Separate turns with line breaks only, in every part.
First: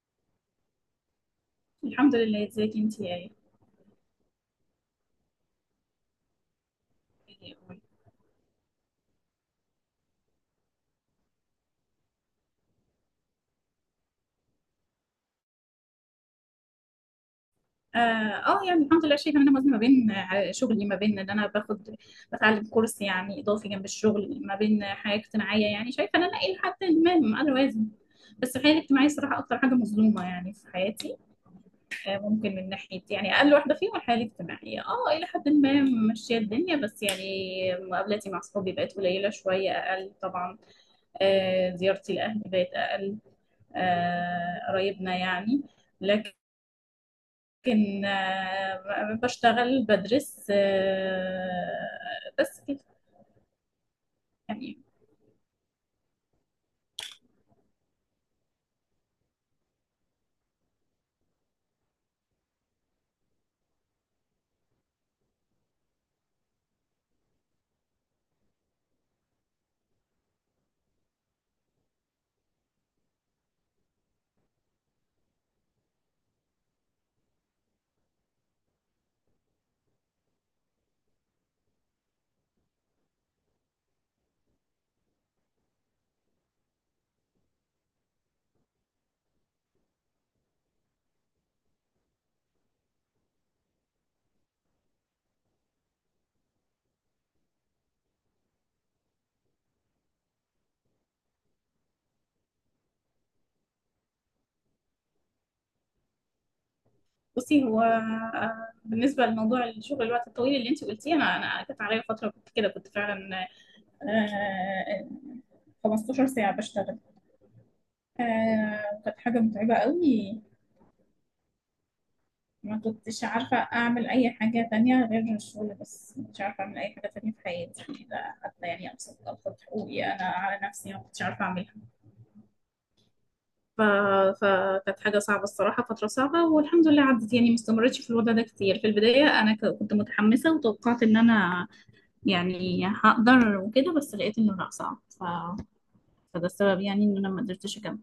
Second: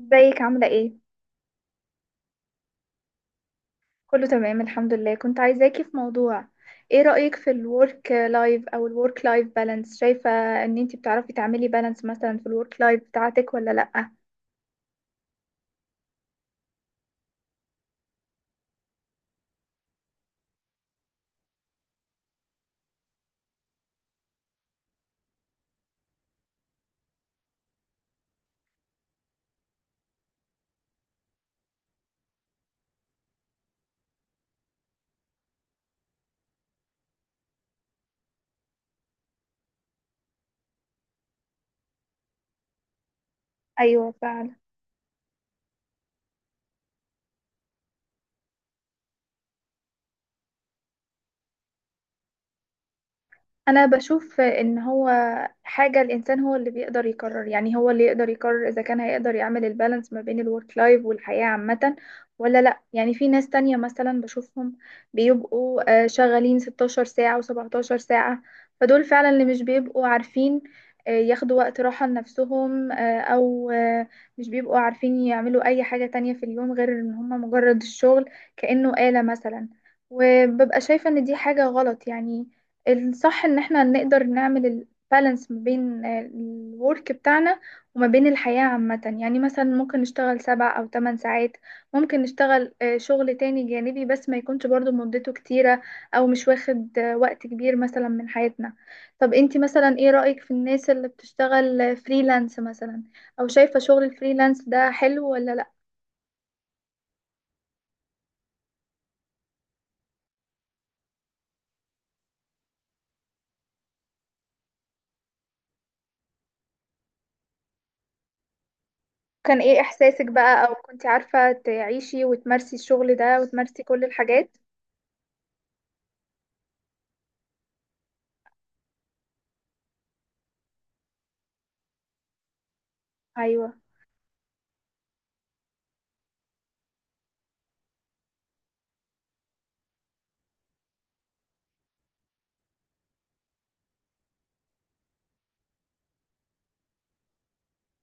ازيك عاملة ايه؟
الحمد لله. ازيك انت؟ يا
كله تمام الحمد لله. كنت عايزاكي في موضوع. ايه رأيك في
يا أمي؟
الورك لايف او الورك لايف بالانس؟ شايفة ان انتي بتعرفي تعملي بالانس مثلا في الورك لايف بتاعتك ولا لأ؟
اه، يعني الحمد لله، شايفه ان انا موازنه ما بين شغلي، ما بين ان انا باخد بتعلم كورس يعني اضافي جنب الشغل، ما بين حياه اجتماعيه، يعني شايفه ان انا الى حد ما انا اوازن. بس الحياه الاجتماعيه الصراحه اكتر حاجه مظلومه يعني في حياتي. ممكن من ناحيه يعني اقل واحده فيهم الحياه الاجتماعيه. اه الى حد ما ماشيه الدنيا، بس يعني مقابلاتي مع صحابي بقت قليله شويه اقل طبعا. زيارتي لاهلي بقت اقل.
ايوه، فعلا.
قرايبنا يعني. لكن بشتغل بدرس، بس كده
انا بشوف ان
يعني.
هو حاجه الانسان هو اللي بيقدر يقرر، يعني هو اللي يقدر يقرر اذا كان هيقدر يعمل البالانس ما بين الورك لايف والحياه عامه ولا لا. يعني في ناس تانية مثلا بشوفهم بيبقوا شغالين 16 ساعه و17 ساعه. فدول فعلا اللي مش بيبقوا عارفين ياخدوا وقت راحه لنفسهم، او مش بيبقوا عارفين يعملوا اي حاجه تانية في اليوم غير ان هم مجرد الشغل، كانه آلة مثلا. وببقى شايفه ان دي حاجه غلط، يعني الصح ان احنا نقدر نعمل البالانس ما بين الورك بتاعنا وما بين الحياة عامة. يعني مثلا ممكن نشتغل 7 أو 8 ساعات، ممكن نشتغل شغل تاني جانبي بس ما يكونش برضو مدته كتيرة، او مش واخد وقت كبير مثلا من حياتنا. طب انتي مثلا ايه رأيك في الناس اللي بتشتغل فريلانس مثلا، او شايفة شغل الفريلانس ده حلو ولا لا؟
بصي، هو بالنسبة لموضوع الشغل الوقت الطويل اللي انت قلتيه، انا كانت عليا فترة، كنت كده، كنت فعلا آه، 15 ساعة بشتغل. كانت حاجة
كان
متعبة
ايه احساسك
قوي.
بقى، او كنتي عارفة تعيشي وتمارسي
ما
الشغل
كنتش
ده
عارفة
وتمارسي كل
أعمل أي
الحاجات؟
حاجة تانية غير الشغل، بس مش عارفة أعمل أي حاجة تانية في حياتي، لا حتى يعني أبسط أبسط حقوقي أنا على نفسي ما كنتش عارفة أعملها.
ايوه.
ف... فكانت حاجة صعبة الصراحة، فترة صعبة، والحمد لله عدت يعني، ما استمرتش في الوضع ده كتير. في البداية أنا كنت متحمسة وتوقعت إن أنا يعني هقدر وكده، بس لقيت إنه لأ صعب. فده السبب يعني إن أنا ما قدرتش أكمل.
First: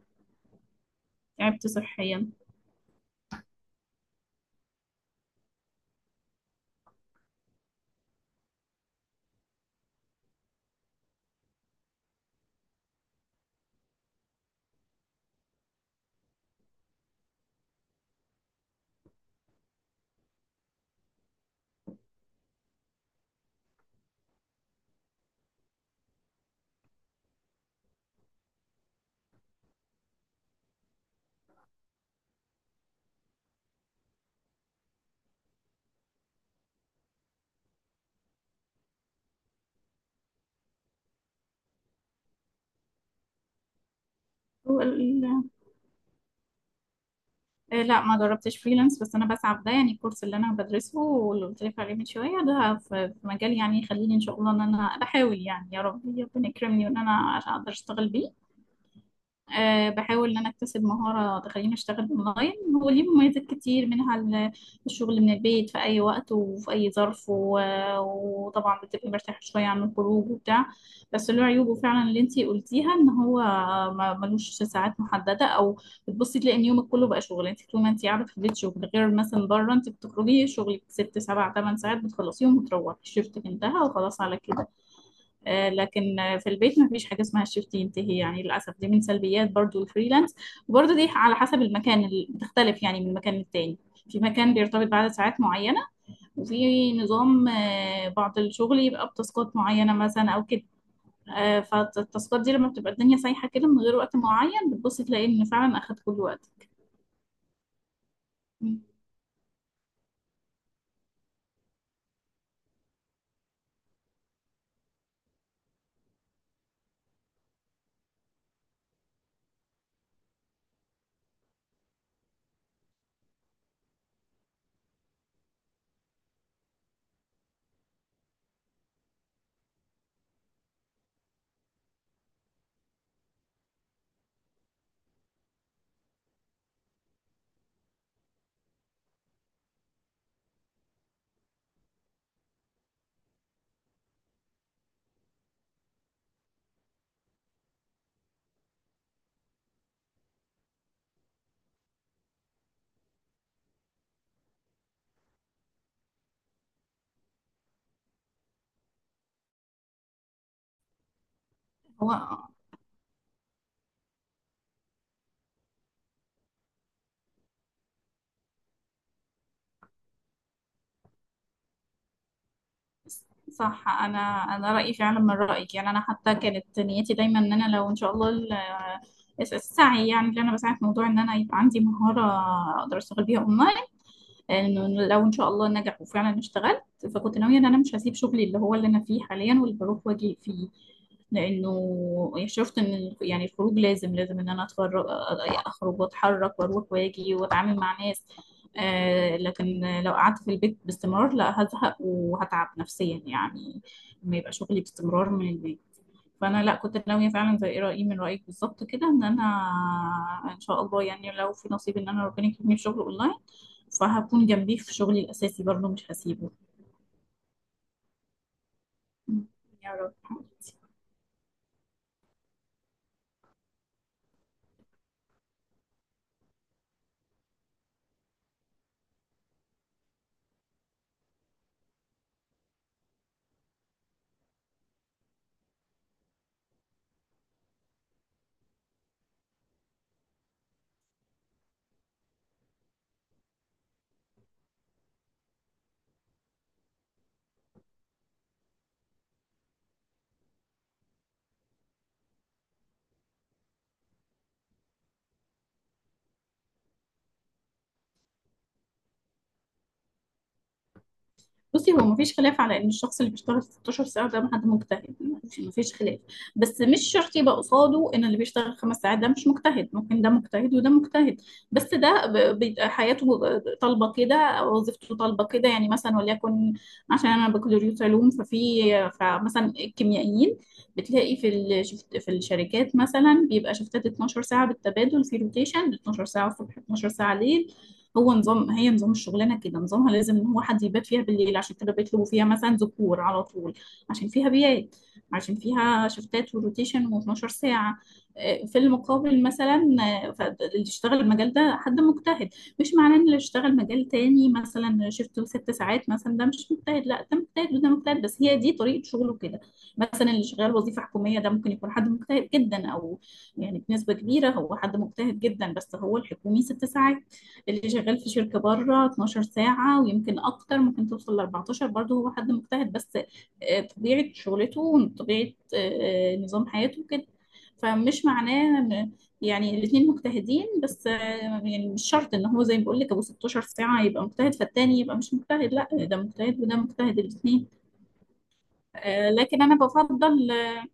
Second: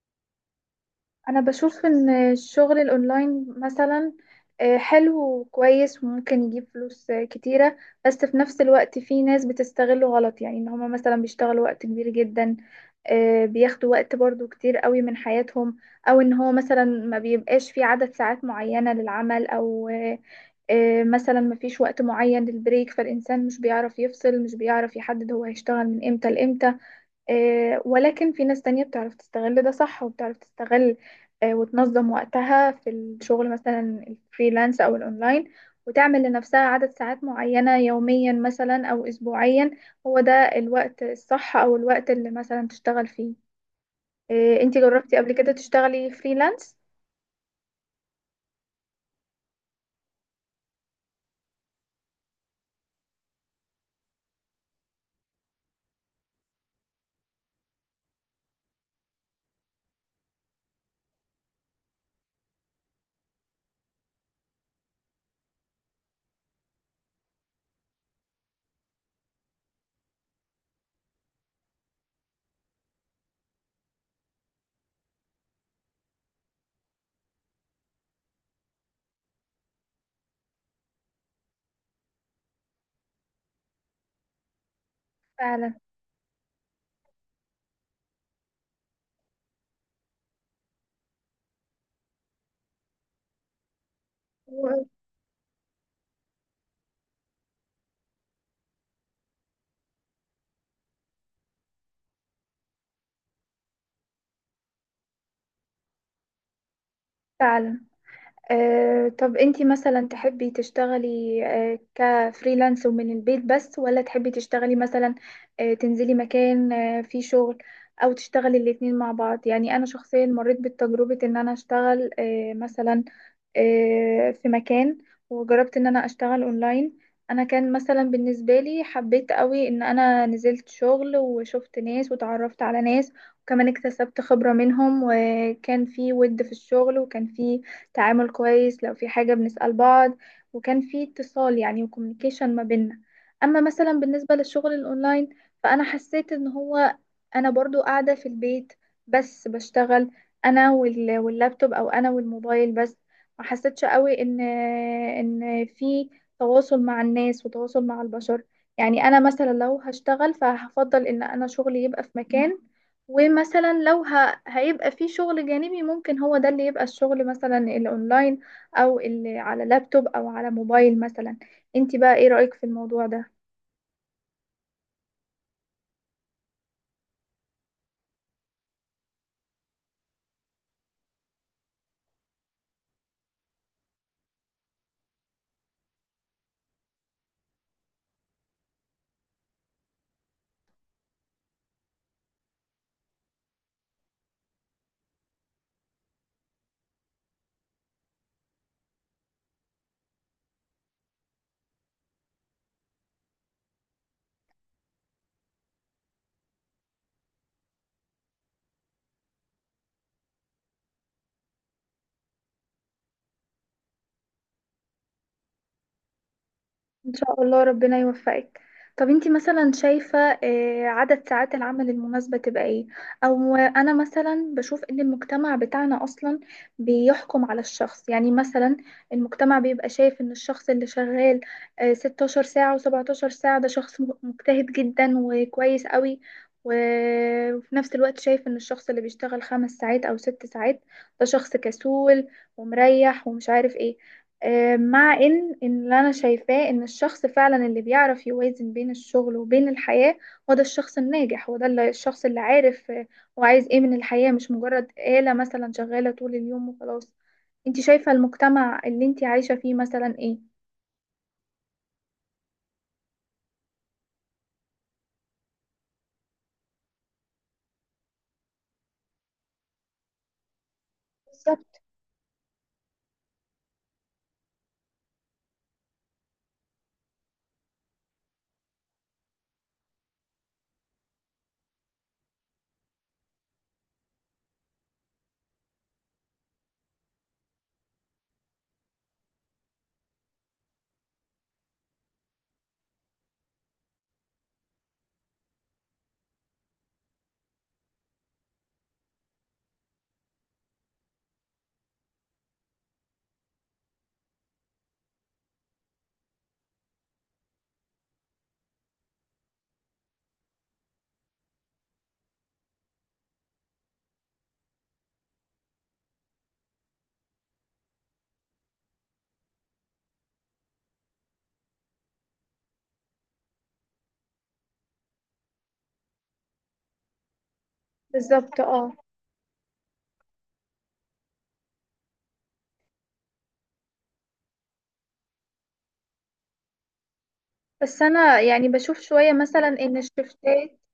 انا
تعبت
بشوف ان
صحيا.
الشغل الاونلاين مثلا حلو وكويس وممكن يجيب فلوس كتيرة. بس في نفس الوقت في ناس بتستغله غلط، يعني ان هما مثلا بيشتغلوا وقت كبير جدا، بياخدوا وقت برضو كتير قوي من حياتهم. او ان هو مثلا ما بيبقاش في عدد ساعات معينة للعمل او مثلا ما فيش وقت معين للبريك، فالانسان مش بيعرف يفصل، مش بيعرف يحدد هو هيشتغل من امتى لامتى. ولكن في ناس تانية بتعرف تستغل ده صح وبتعرف تستغل وتنظم وقتها في الشغل، مثلا الفريلانس أو الأونلاين، وتعمل لنفسها عدد ساعات معينة يوميا مثلا أو أسبوعيا. هو ده الوقت الصح، أو الوقت اللي مثلا تشتغل فيه. انتي
وال...
جربتي قبل كده تشتغلي فريلانس؟
آه، لا، ما جربتش فريلانس، بس أنا بسعى في ده، يعني الكورس اللي أنا بدرسه واللي قلت لك عليه من شوية ده في مجال يعني يخليني إن شاء الله إن أنا بحاول يعني، يا رب ربنا يكرمني، وإن أنا أقدر أشتغل بيه. بحاول إن أنا أكتسب مهارة تخليني أشتغل أونلاين. هو ليه مميزات كتير، منها الشغل من البيت في أي وقت وفي أي ظرف، وطبعا بتبقي مرتاحة شوية عن الخروج وبتاع. بس له عيوبه فعلا اللي أنتي قلتيها، إن هو ملوش ساعات محددة، أو بتبصي تلاقي إن يومك كله بقى شغل، أنت طول ما أنت قاعدة في البيت شغل، غير مثلا بره، أنت بتخرجي شغلك ست سبع تمن ساعات بتخلصيهم وتروحي، شفتك انتهى وخلاص على كده.
فعلا
لكن في البيت ما فيش حاجة اسمها الشيفت ينتهي، يعني للأسف دي من سلبيات برضو الفريلانس. وبرضو دي على حسب المكان اللي بتختلف يعني من مكان للتاني، في مكان بيرتبط بعدد ساعات معينة، وفي نظام بعض الشغل يبقى بتاسكات معينة مثلا أو كده. فالتاسكات دي لما بتبقى الدنيا سايحة كده من غير وقت معين، بتبص تلاقي إن فعلا أخد كل وقت.
فعلا. طب انتي مثلا تحبي تشتغلي كفريلانس ومن البيت بس، ولا تحبي تشتغلي مثلا تنزلي مكان فيه شغل، او تشتغلي الاتنين مع بعض؟ يعني انا شخصيا مريت بالتجربة ان انا اشتغل مثلا في مكان، وجربت ان انا اشتغل اونلاين. انا كان مثلا بالنسبة لي حبيت قوي ان انا نزلت شغل وشفت ناس وتعرفت على ناس، وكمان اكتسبت خبرة منهم، وكان في ود في الشغل، وكان في تعامل كويس لو في حاجة بنسأل بعض، وكان في اتصال يعني وكوميونيكيشن ما بيننا. اما مثلا بالنسبة للشغل الاونلاين، فانا حسيت ان هو انا برضو قاعدة في البيت بس بشتغل انا واللابتوب، او انا والموبايل بس. ما حسيتش قوي ان ان في تواصل مع الناس وتواصل مع البشر. يعني انا مثلا لو هشتغل فهفضل ان انا شغلي يبقى في
هو
مكان، ومثلا لو هيبقى في شغل جانبي ممكن هو ده اللي يبقى الشغل مثلا الاونلاين، او اللي على لابتوب او على موبايل مثلا. انت بقى ايه رأيك في الموضوع ده؟
صح، انا رايي فعلا من رايك، يعني انا حتى كانت نيتي دايما ان انا لو ان شاء الله السعي، يعني اللي انا بسعى في موضوع ان انا يبقى عندي مهاره اقدر اشتغل بيها اونلاين، انه لو ان شاء الله نجح وفعلا اشتغلت، فكنت ناويه ان انا مش هسيب شغلي اللي هو اللي انا فيه حاليا واللي بروح واجي فيه، لانه شفت ان يعني الخروج لازم لازم ان انا اتفرج، اخرج واتحرك واروح واجي واتعامل مع ناس. لكن لو قعدت في البيت باستمرار، لا هزهق وهتعب نفسيا يعني، لما يبقى شغلي باستمرار من البيت. فانا لا، كنت ناويه فعلا، زي ايه، رايي من رايك بالظبط كده، ان انا ان شاء الله يعني لو في نصيب ان انا ربنا يكرمني في شغل اونلاين، فهكون جنبيه في شغلي الاساسي برضه مش هسيبه.
ان شاء الله ربنا يوفقك. طب انتي مثلا
يا رب.
شايفة عدد ساعات العمل المناسبة تبقى ايه؟ او انا مثلا بشوف ان المجتمع بتاعنا اصلا بيحكم على الشخص، يعني مثلا المجتمع بيبقى شايف ان الشخص اللي شغال 16 ساعة و17 ساعة ده شخص مجتهد جدا وكويس قوي، و- وفي نفس الوقت شايف ان الشخص اللي بيشتغل 5 ساعات او 6 ساعات ده شخص كسول ومريح ومش عارف ايه. مع ان اللي انا شايفاه ان الشخص فعلا اللي بيعرف يوازن بين الشغل وبين الحياة هو ده الشخص الناجح، هو ده الشخص اللي عارف هو عايز ايه من الحياة، مش مجرد آلة مثلا شغالة طول اليوم وخلاص. انت شايفة المجتمع اللي انت عايشة فيه مثلا ايه؟
بصي، هو مفيش خلاف على ان الشخص اللي بيشتغل 16 ساعه ده حد مجتهد، مفيش خلاف. بس مش شرط يبقى قصاده ان اللي بيشتغل 5 ساعات ده مش مجتهد، ممكن ده مجتهد وده مجتهد.
بالظبط،
بس ده بيبقى حياته طالبه كده، او وظيفته طالبه كده، يعني مثلا وليكن عشان انا بكالوريوس علوم ففي، فمثلا الكيميائيين بتلاقي في الشفت في الشركات مثلا بيبقى شفتات 12 ساعه بالتبادل في روتيشن، 12 ساعه الصبح 12 ساعه ليل. هو نظام هي نظام الشغلانه كده، نظامها لازم ان هو حد يبات فيها بالليل، عشان كده بيطلبوا فيها مثلا ذكور على طول، عشان فيها بيات، عشان فيها شفتات وروتيشن و12 ساعه. في المقابل مثلا اللي يشتغل المجال ده حد مجتهد، مش معناه ان اللي يشتغل مجال تاني مثلا شفته 6 ساعات مثلا ده مش مجتهد، لا ده مجتهد وده مجتهد، بس هي دي طريقه شغله كده. مثلا اللي شغال وظيفه حكوميه ده ممكن يكون حد مجتهد جدا، او يعني بنسبه كبيره هو حد مجتهد جدا، بس هو الحكومي 6 ساعات، اللي شغال في شركة بره 12 ساعة ويمكن أكتر، ممكن توصل ل 14، برضه هو حد مجتهد، بس طبيعة شغلته وطبيعة نظام حياته كده. فمش
بالظبط،
معناه
اه.
يعني الاتنين مجتهدين، بس يعني مش شرط ان هو زي ما بقول لك ابو 16 ساعة يبقى مجتهد فالتاني يبقى مش مجتهد، لا ده مجتهد وده مجتهد الاتنين.
بس انا يعني بشوف شوية
لكن
مثلا
انا
ان
بفضل
الشفتات
آه،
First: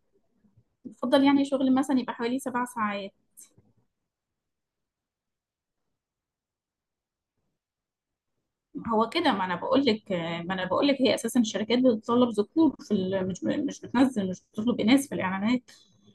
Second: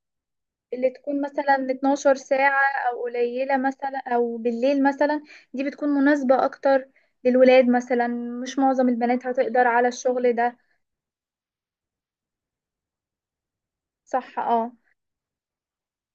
اللي تكون
بفضل يعني
مثلا
شغل مثلا يبقى
12
حوالي
ساعة
سبع
أو
ساعات
قليلة مثلا أو بالليل مثلا، دي بتكون مناسبة أكتر للولاد مثلا، مش معظم
هو
البنات
كده، ما انا
هتقدر
بقول
على
لك
الشغل
ما
ده.
انا بقول لك هي اساسا الشركات بتطلب ذكور في مش بتنزل،
صح،
مش
اه.
بتطلب اناث في الاعلانات،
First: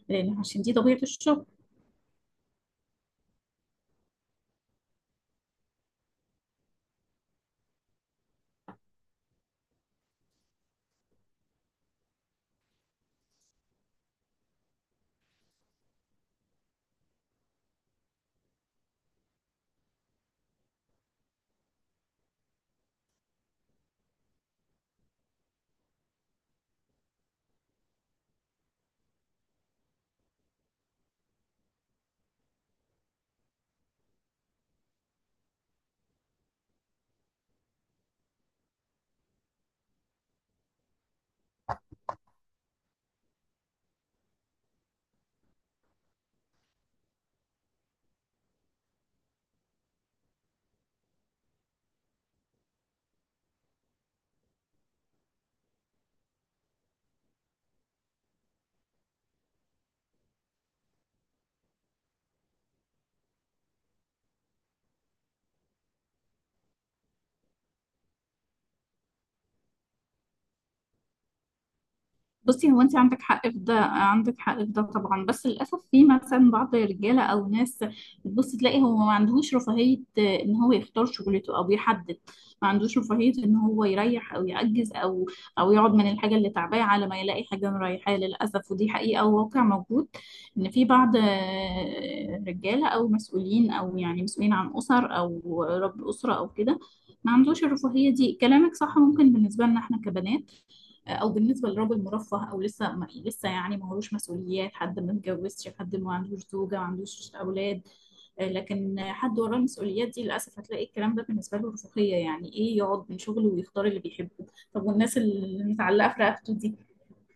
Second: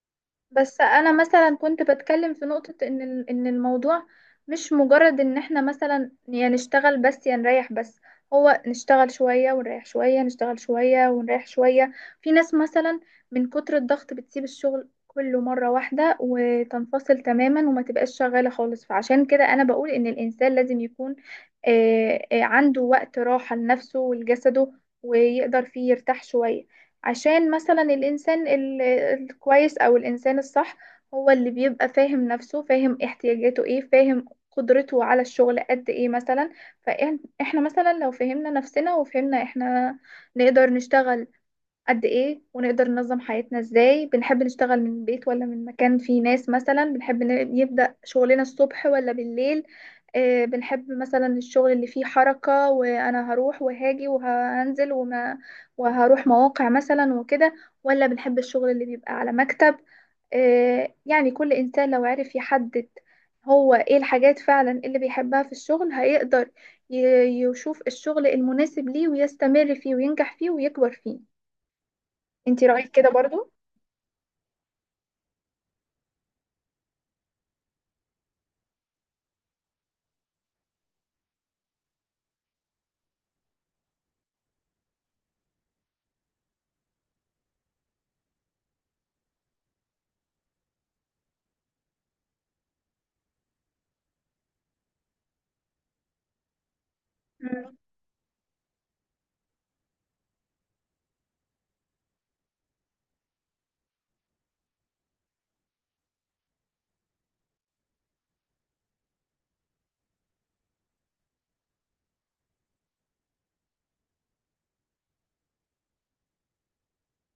لان عشان دي
بس
طبيعة
انا
الشغل.
مثلا كنت بتكلم في نقطة ان الموضوع مش مجرد ان احنا مثلا يا نشتغل بس يا نريح بس، هو نشتغل شوية ونريح شوية، نشتغل شوية ونريح شوية. في ناس مثلا من كتر الضغط بتسيب الشغل كله مرة واحدة وتنفصل تماما وما تبقاش شغالة خالص. فعشان كده انا بقول ان الانسان لازم يكون عنده وقت راحة لنفسه ولجسده، ويقدر فيه يرتاح شوية. عشان مثلا الإنسان الكويس أو الإنسان الصح هو اللي بيبقى فاهم نفسه، فاهم احتياجاته ايه، فاهم قدرته على الشغل قد ايه مثلا. فاحنا مثلا لو فهمنا نفسنا وفهمنا احنا نقدر نشتغل قد ايه ونقدر ننظم حياتنا ازاي، بنحب نشتغل من البيت ولا من مكان فيه ناس مثلا، بنحب نبدأ شغلنا الصبح ولا بالليل، بنحب مثلا الشغل اللي فيه حركة وانا هروح وهاجي وهنزل وهروح مواقع مثلا وكده، ولا بنحب الشغل اللي بيبقى على مكتب. يعني كل انسان لو عرف يحدد هو ايه الحاجات فعلا اللي بيحبها في الشغل، هيقدر يشوف الشغل المناسب ليه، ويستمر فيه، وينجح فيه، ويكبر فيه. انتي
بصي، هو
رأيك
انت
كده
عندك حق
برضو؟
في ده، عندك حق في ده طبعا، بس للاسف في مثلا بعض الرجاله او ناس بتبص تلاقي هو ما عندهوش رفاهيه ان هو يختار شغلته او يحدد، ما عندوش رفاهيه ان هو يريح او يعجز او يقعد من الحاجه اللي تعباه على ما يلاقي حاجه مريحاه، للاسف ودي حقيقه وواقع موجود. ان في بعض رجاله او مسؤولين، او يعني مسؤولين عن اسر او رب اسره او كده، ما عندوش
مم.
الرفاهيه دي. كلامك صح ممكن بالنسبه لنا احنا كبنات، او بالنسبه لراجل مرفه، او لسه ما لسه يعني ما هوش مسؤوليات، حد ما اتجوزش، حد ما عندوش زوجه، ما عندوش اولاد. لكن حد وراه المسؤوليات دي، للاسف هتلاقي الكلام ده بالنسبه له رفاهيه، يعني ايه يقعد من شغله ويختار اللي بيحبه؟ طب والناس اللي متعلقه في رقبته دي؟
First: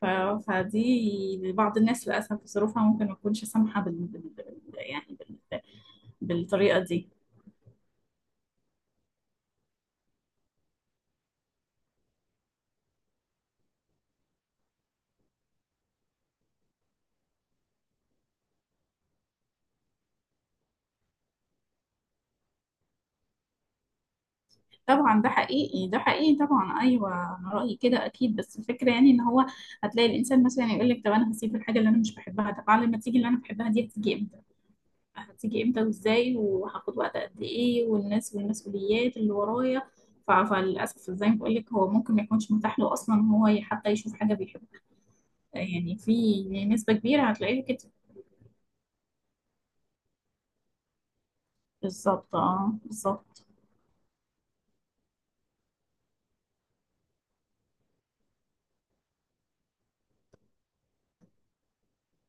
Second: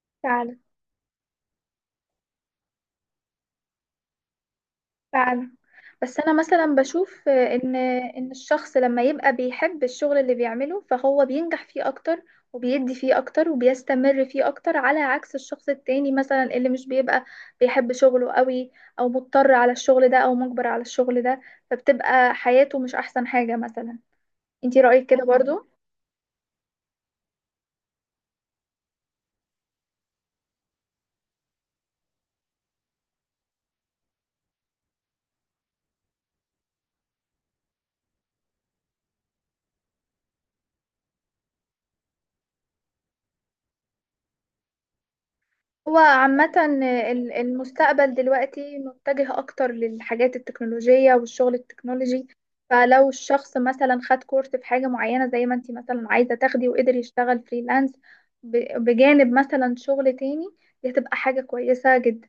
ف...
فعلا
فدي بعض الناس للاسف ظروفها ممكن ما تكونش سامحه يعني
فعلا.
بال...
بس انا مثلا
بالطريقه دي.
بشوف ان الشخص لما يبقى بيحب الشغل اللي بيعمله فهو بينجح فيه اكتر، وبيدي فيه اكتر، وبيستمر فيه اكتر، على عكس الشخص التاني مثلا اللي مش بيبقى بيحب شغله قوي، او مضطر على الشغل ده، او مجبر على الشغل ده، فبتبقى حياته مش احسن حاجة مثلا. انتي رأيك
طبعا
كده
ده
برضو؟
حقيقي، ده حقيقي طبعا، ايوه. انا رايي كده اكيد، بس الفكره يعني ان هو هتلاقي الانسان مثلا يقول لك طب انا هسيب الحاجه اللي انا مش بحبها، طب على ما تيجي اللي انا بحبها دي هتيجي امتى؟ هتيجي امتى وازاي وهاخد وقت قد ايه والناس والمسؤوليات اللي ورايا؟ فللاسف زي ما بقول لك هو ممكن ما يكونش متاح له اصلا ان هو حتى يشوف حاجه بيحبها،
هو
يعني في
عامة
نسبه كبيره هتلاقيها كده.
المستقبل دلوقتي متجه أكتر للحاجات التكنولوجية والشغل التكنولوجي.
بالظبط، اه،
فلو
بالظبط.
الشخص مثلا خد كورس في حاجة معينة زي ما انتي مثلا عايزة تاخدي، وقدر يشتغل فريلانس بجانب مثلا شغل تاني، دي هتبقى حاجة كويسة جدا.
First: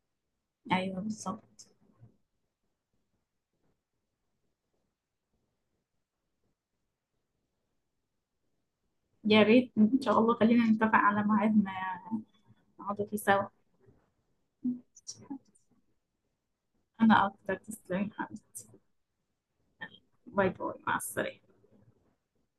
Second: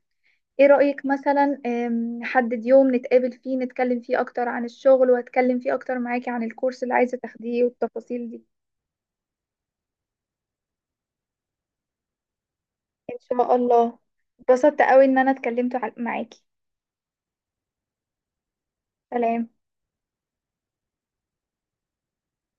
ايه
ايوه
رأيك مثلا
بالظبط.
نحدد يوم نتقابل فيه، نتكلم فيه أكتر عن الشغل، وأتكلم فيه أكتر معاكي عن الكورس اللي عايزة تاخديه والتفاصيل دي؟
يا ريت ان شاء الله خلينا نتفق على ميعاد ما نقعد
إن
فيه
شاء الله. اتبسطت قوي إن أنا
سوا.
اتكلمت معاكي.
أنا أكتر، تسلمي حبيبتي.
سلام.
باي باي، مع السلامة.